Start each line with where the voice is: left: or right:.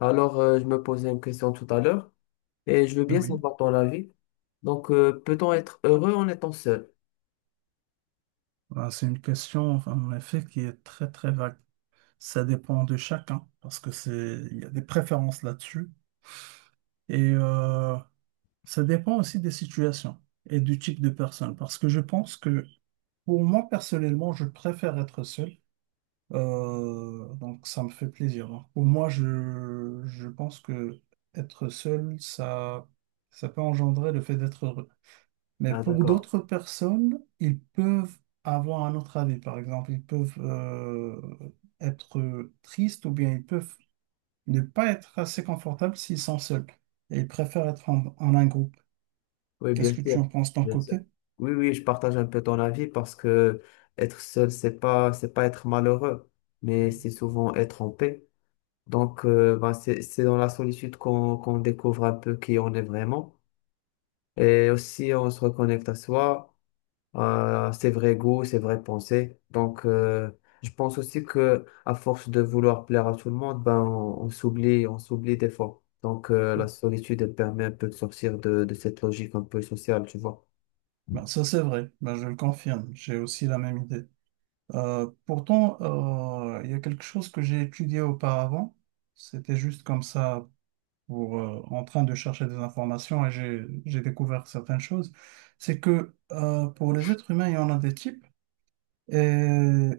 left: Alors, je me posais une question tout à l'heure et je veux
right: Ah
left: bien
right: oui.
left: savoir ton avis. Donc, peut-on être heureux en étant seul?
right: Ah, c'est une question, enfin, en effet, qui est très, très vague. Ça dépend de chacun, parce que c'est, il y a des préférences là-dessus. Et ça dépend aussi des situations et du type de personne. Parce que je pense que, pour moi, personnellement, je préfère être seul. Donc, ça me fait plaisir, hein. Pour moi, je pense que être seul, ça peut engendrer le fait d'être heureux. Mais
left: Ah,
right: pour
left: d'accord.
right: d'autres personnes, ils peuvent avoir un autre avis. Par exemple, ils peuvent être tristes ou bien ils peuvent ne pas être assez confortables s'ils sont seuls. Et ils préfèrent être en un groupe.
left: Oui, bien
right: Qu'est-ce que
left: sûr.
right: tu en penses d'un
left: Bien sûr.
right: côté?
left: Oui, je partage un peu ton avis parce que être seul, c'est pas être malheureux, mais c'est souvent être en paix. Donc, c'est dans la solitude qu'on découvre un peu qui on est vraiment et aussi on se reconnecte à soi. Ses vrais goûts, ses vraies pensées. Donc, je pense aussi que à force de vouloir plaire à tout le monde, ben, on s'oublie, on s'oublie des fois. Donc, la solitude, elle permet un peu de sortir de cette logique un peu sociale, tu vois.
right: Ben, ça, c'est vrai. Ben, je le confirme, j'ai aussi la même idée. Pourtant, il y a quelque chose que j'ai étudié auparavant, c'était juste comme ça, pour, en train de chercher des informations, et j'ai découvert certaines choses. C'est que pour les êtres humains, il y en a des types, et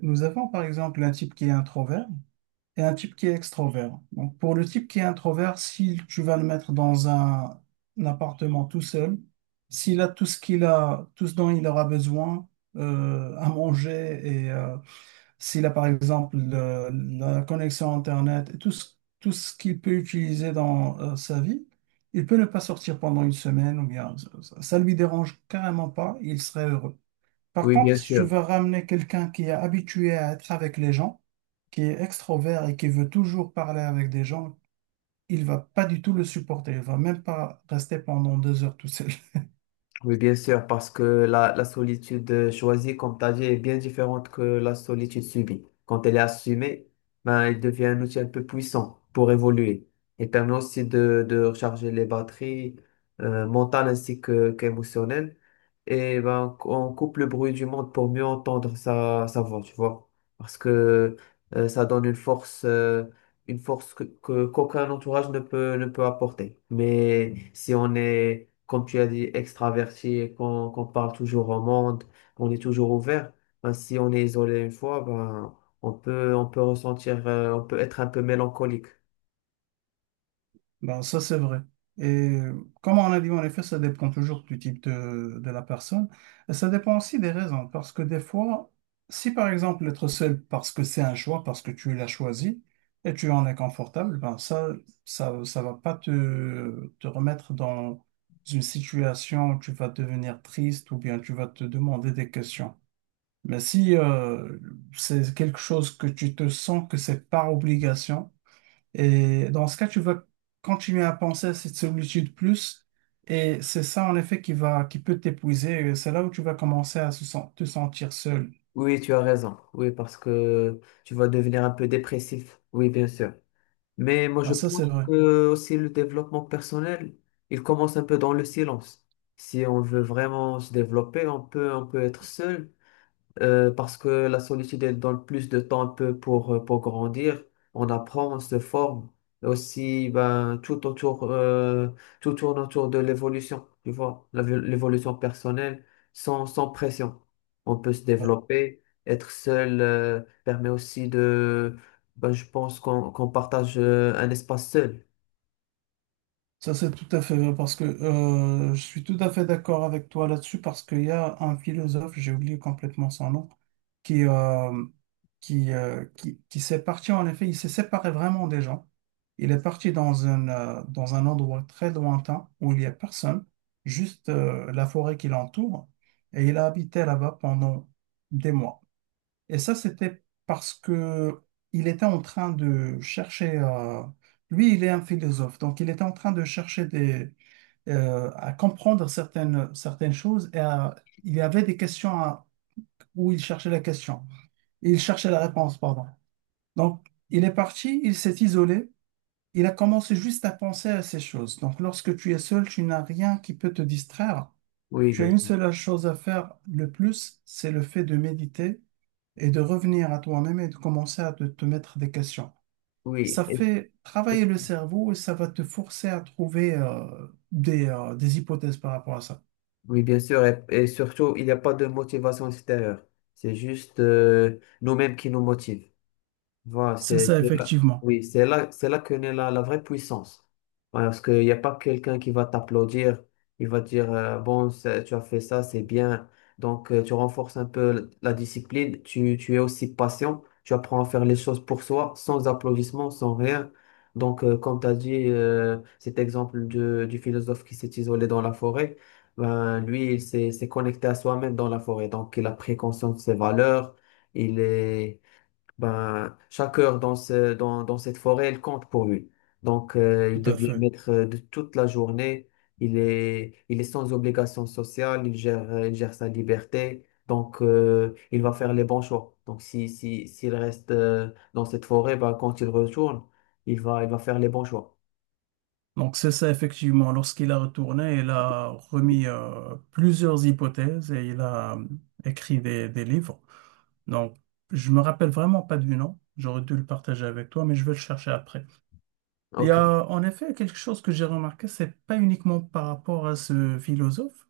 right: nous avons par exemple un type qui est introvert, et un type qui est extrovert. Donc, pour le type qui est introvert, si tu vas le mettre dans un appartement tout seul, s'il a tout ce qu'il a, tout ce dont il aura besoin, à manger et s'il a par exemple la connexion Internet et tout ce qu'il peut utiliser dans sa vie, il peut ne pas sortir pendant une semaine ou bien ça, ça lui dérange carrément pas, il serait heureux. Par
left: Oui,
right: contre,
left: bien
right: si tu
left: sûr.
right: veux ramener quelqu'un qui est habitué à être avec les gens, qui est extrovert et qui veut toujours parler avec des gens, il va pas du tout le supporter. Il va même pas rester pendant deux heures tout seul.
left: Oui, bien sûr, parce que la solitude choisie, comme tu as dit, est bien différente que la solitude subie. Quand elle est assumée, ben, elle devient un outil un peu puissant pour évoluer. Elle permet aussi de recharger les batteries mentales ainsi que, qu'émotionnelles. Et ben, on coupe le bruit du monde pour mieux entendre sa voix, tu vois. Parce que ça donne une force qu'aucun entourage ne peut apporter. Mais si on est comme tu as dit, extraverti, et qu'on parle toujours au monde, on est toujours ouvert. Ben, si on est isolé une fois, ben, on peut ressentir, on peut être un peu mélancolique.
right: Ben, ça, c'est vrai. Et comme on a dit, en effet, ça dépend toujours du type de la personne. Et ça dépend aussi des raisons. Parce que des fois, si par exemple, être seul parce que c'est un choix, parce que tu l'as choisi et tu en es confortable, ben ça, ça va pas te remettre dans une situation où tu vas devenir triste ou bien tu vas te demander des questions. Mais si c'est quelque chose que tu te sens que c'est par obligation, et dans ce cas, tu vas continuer à penser à cette solitude plus, et c'est ça en effet qui va, qui peut t'épuiser. Et c'est là où tu vas commencer à te sentir seul.
left: Oui, tu as raison. Oui, parce que tu vas devenir un peu dépressif. Oui, bien sûr. Mais moi, je
right: Ben, ça, c'est
left: pense
right: vrai.
left: que aussi le développement personnel, il commence un peu dans le silence. Si on veut vraiment se développer, on peut être seul parce que la solitude, elle donne plus de temps un peu pour grandir. On apprend, on se forme. Et aussi, ben, tout autour, tout tourne autour de l'évolution, tu vois, l'évolution personnelle, sans pression. On peut se développer. Être seul, permet aussi de, ben, je pense qu'on partage un espace seul.
right: Ça, c'est tout à fait vrai, parce que je suis tout à fait d'accord avec toi là-dessus, parce qu'il y a un philosophe, j'ai oublié complètement son nom, qui, euh, qui s'est parti en effet, il s'est séparé vraiment des gens. Il est parti dans dans un endroit très lointain où il n'y a personne, juste la forêt qui l'entoure, et il a habité là-bas pendant des mois. Et ça, c'était parce que il était en train de chercher. Lui, il est un philosophe, donc il était en train de chercher des, à comprendre certaines choses et il y avait des questions où il cherchait la question. Il cherchait la réponse, pardon. Donc, il est parti, il s'est isolé, il a commencé juste à penser à ces choses. Donc, lorsque tu es seul, tu n'as rien qui peut te distraire.
left: Oui,
right: Tu as
left: bien
right: une
left: sûr.
right: seule chose à faire le plus, c'est le fait de méditer et de revenir à toi-même et de commencer à te mettre des questions.
left: Oui.
right: Ça fait travailler le cerveau et ça va te forcer à trouver des hypothèses par rapport à ça.
left: Oui, bien sûr, et surtout, il n'y a pas de motivation extérieure. C'est juste nous-mêmes qui nous motivent. Voilà,
right: C'est
left: c'est
right: ça,
left: c'est là,
right: effectivement.
left: oui, c'est là que naît la vraie puissance. Voilà, parce qu'il n'y a pas quelqu'un qui va t'applaudir, il va dire bon, c'est- tu as fait ça, c'est bien. Donc, tu renforces un peu la discipline, tu es aussi patient, tu apprends à faire les choses pour soi, sans applaudissements, sans rien. Donc, comme tu as dit, cet exemple de- du philosophe qui s'est isolé dans la forêt, ben, lui, il s'est connecté à soi-même dans la forêt. Donc, il a pris conscience de ses valeurs, il est. Ben, chaque heure dans cette forêt, elle compte pour lui. Donc,
right: Tout
left: il
right: à
left: devient
right: fait.
left: maître de toute la journée. Il est sans obligation sociale. Il gère sa liberté. Donc, il va faire les bons choix. Donc, si, si, s'il reste dans cette forêt, ben, quand il retourne, il va faire les bons choix.
right: Donc c'est ça, effectivement. Lorsqu'il a retourné, il a remis plusieurs hypothèses et il a écrit des livres. Donc, je me rappelle vraiment pas du nom. J'aurais dû le partager avec toi, mais je vais le chercher après. Il y
left: OK.
right: a en effet quelque chose que j'ai remarqué, c'est pas uniquement par rapport à ce philosophe,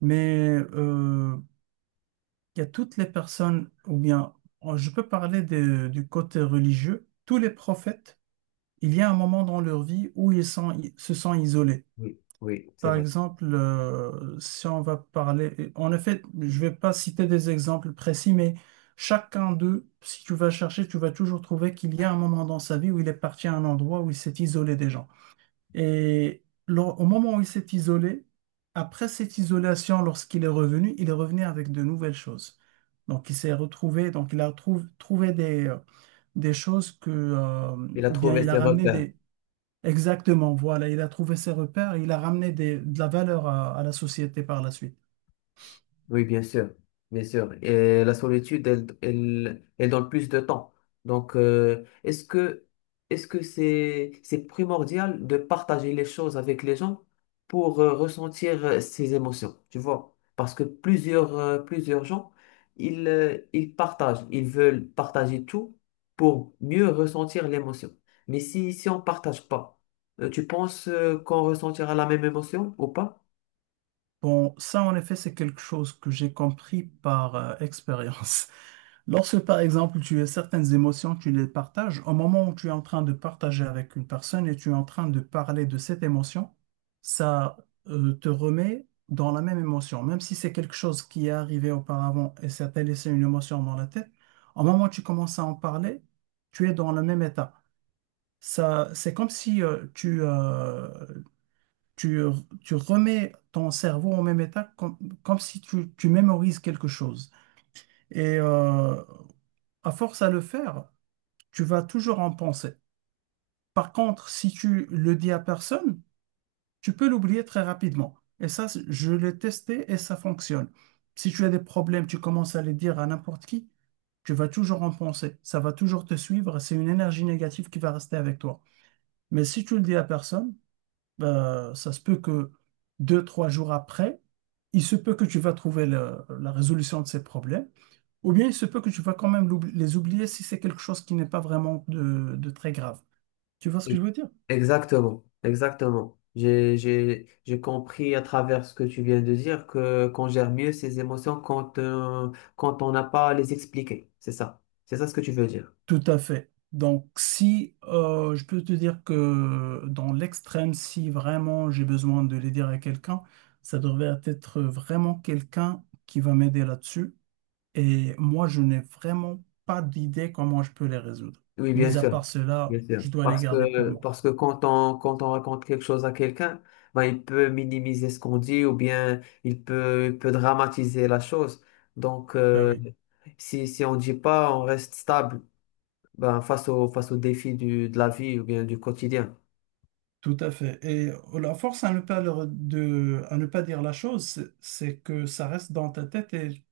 right: mais il y a toutes les personnes, ou bien oh, je peux parler du côté religieux, tous les prophètes, il y a un moment dans leur vie où ils se sont isolés.
left: Oui, oui, c'est
right: Par
left: vrai.
right: exemple, si on va parler, en effet, je vais pas citer des exemples précis, mais chacun d'eux, si tu vas chercher, tu vas toujours trouver qu'il y a un moment dans sa vie où il est parti à un endroit où il s'est isolé des gens. Et au moment où il s'est isolé, après cette isolation, lorsqu'il est revenu, il est revenu avec de nouvelles choses. Donc, il s'est retrouvé, donc il a trouvé des choses que,
left: Il a
right: ou bien
left: trouvé
right: il a
left: ses
right: ramené.
left: repères.
right: Exactement, voilà, il a trouvé ses repères, il a ramené de la valeur à la société par la suite.
left: Oui, bien sûr, bien sûr. Et la solitude, elle donne plus de temps. Donc, est-ce que c'est primordial de partager les choses avec les gens pour ressentir ces émotions, tu vois? Parce que plusieurs gens, ils veulent partager tout pour mieux ressentir l'émotion. Mais si, si on partage pas, tu penses qu'on ressentira la même émotion ou pas?
right: Bon, ça en effet, c'est quelque chose que j'ai compris par expérience. Lorsque, par exemple, tu as certaines émotions, tu les partages, au moment où tu es en train de partager avec une personne et tu es en train de parler de cette émotion, ça te remet dans la même émotion. Même si c'est quelque chose qui est arrivé auparavant et ça t'a laissé une émotion dans la tête, au moment où tu commences à en parler, tu es dans le même état. Ça, c'est comme si tu, tu remets ton cerveau en même état, comme, comme si tu mémorises quelque chose. Et à force à le faire, tu vas toujours en penser. Par contre, si tu le dis à personne, tu peux l'oublier très rapidement. Et ça, je l'ai testé et ça fonctionne. Si tu as des problèmes, tu commences à les dire à n'importe qui, tu vas toujours en penser. Ça va toujours te suivre. C'est une énergie négative qui va rester avec toi. Mais si tu le dis à personne, ça se peut que deux, trois jours après, il se peut que tu vas trouver la résolution de ces problèmes, ou bien il se peut que tu vas quand même les oublier si c'est quelque chose qui n'est pas vraiment de très grave. Tu vois ce que je veux dire?
left: Exactement, exactement. J'ai compris à travers ce que tu viens de dire que qu'on gère mieux ses émotions quand, quand on n'a pas à les expliquer. C'est ça. C'est ça ce que tu veux dire.
right: Tout à fait. Donc, si je peux te dire que dans l'extrême, si vraiment j'ai besoin de les dire à quelqu'un, ça devrait être vraiment quelqu'un qui va m'aider là-dessus. Et moi, je n'ai vraiment pas d'idée comment je peux les résoudre.
left: Oui, bien
right: Mis à
left: sûr,
right: part
left: bien
right: cela,
left: sûr.
right: je dois les garder pour moi.
left: Parce que quand quand on raconte quelque chose à quelqu'un, ben, il peut minimiser ce qu'on dit ou bien il peut dramatiser la chose. Donc,
right: Ben
left: euh,
right: oui,
left: si, si on dit pas, on reste stable, ben, face aux défis de la vie ou bien du quotidien.
right: tout à fait. Et la force à ne pas, à ne pas dire la chose, c'est que ça reste dans ta tête et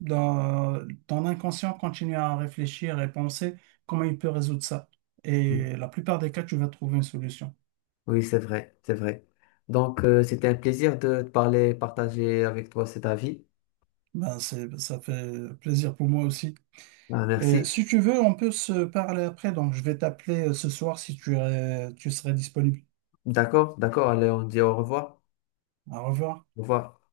right: dans ton inconscient continue à réfléchir et penser comment il peut résoudre ça. Et la plupart des cas, tu vas trouver une solution.
left: Oui, c'est vrai, c'est vrai. Donc, c'était un plaisir de te parler, partager avec toi cet avis.
right: Ben, c'est, ça fait plaisir pour moi aussi.
left: Ah,
right: Et
left: merci.
right: si tu veux, on peut se parler après. Donc, je vais t'appeler ce soir si tu serais disponible.
left: D'accord, d'accord. Allez, on dit au revoir.
right: Au revoir.
left: Au revoir.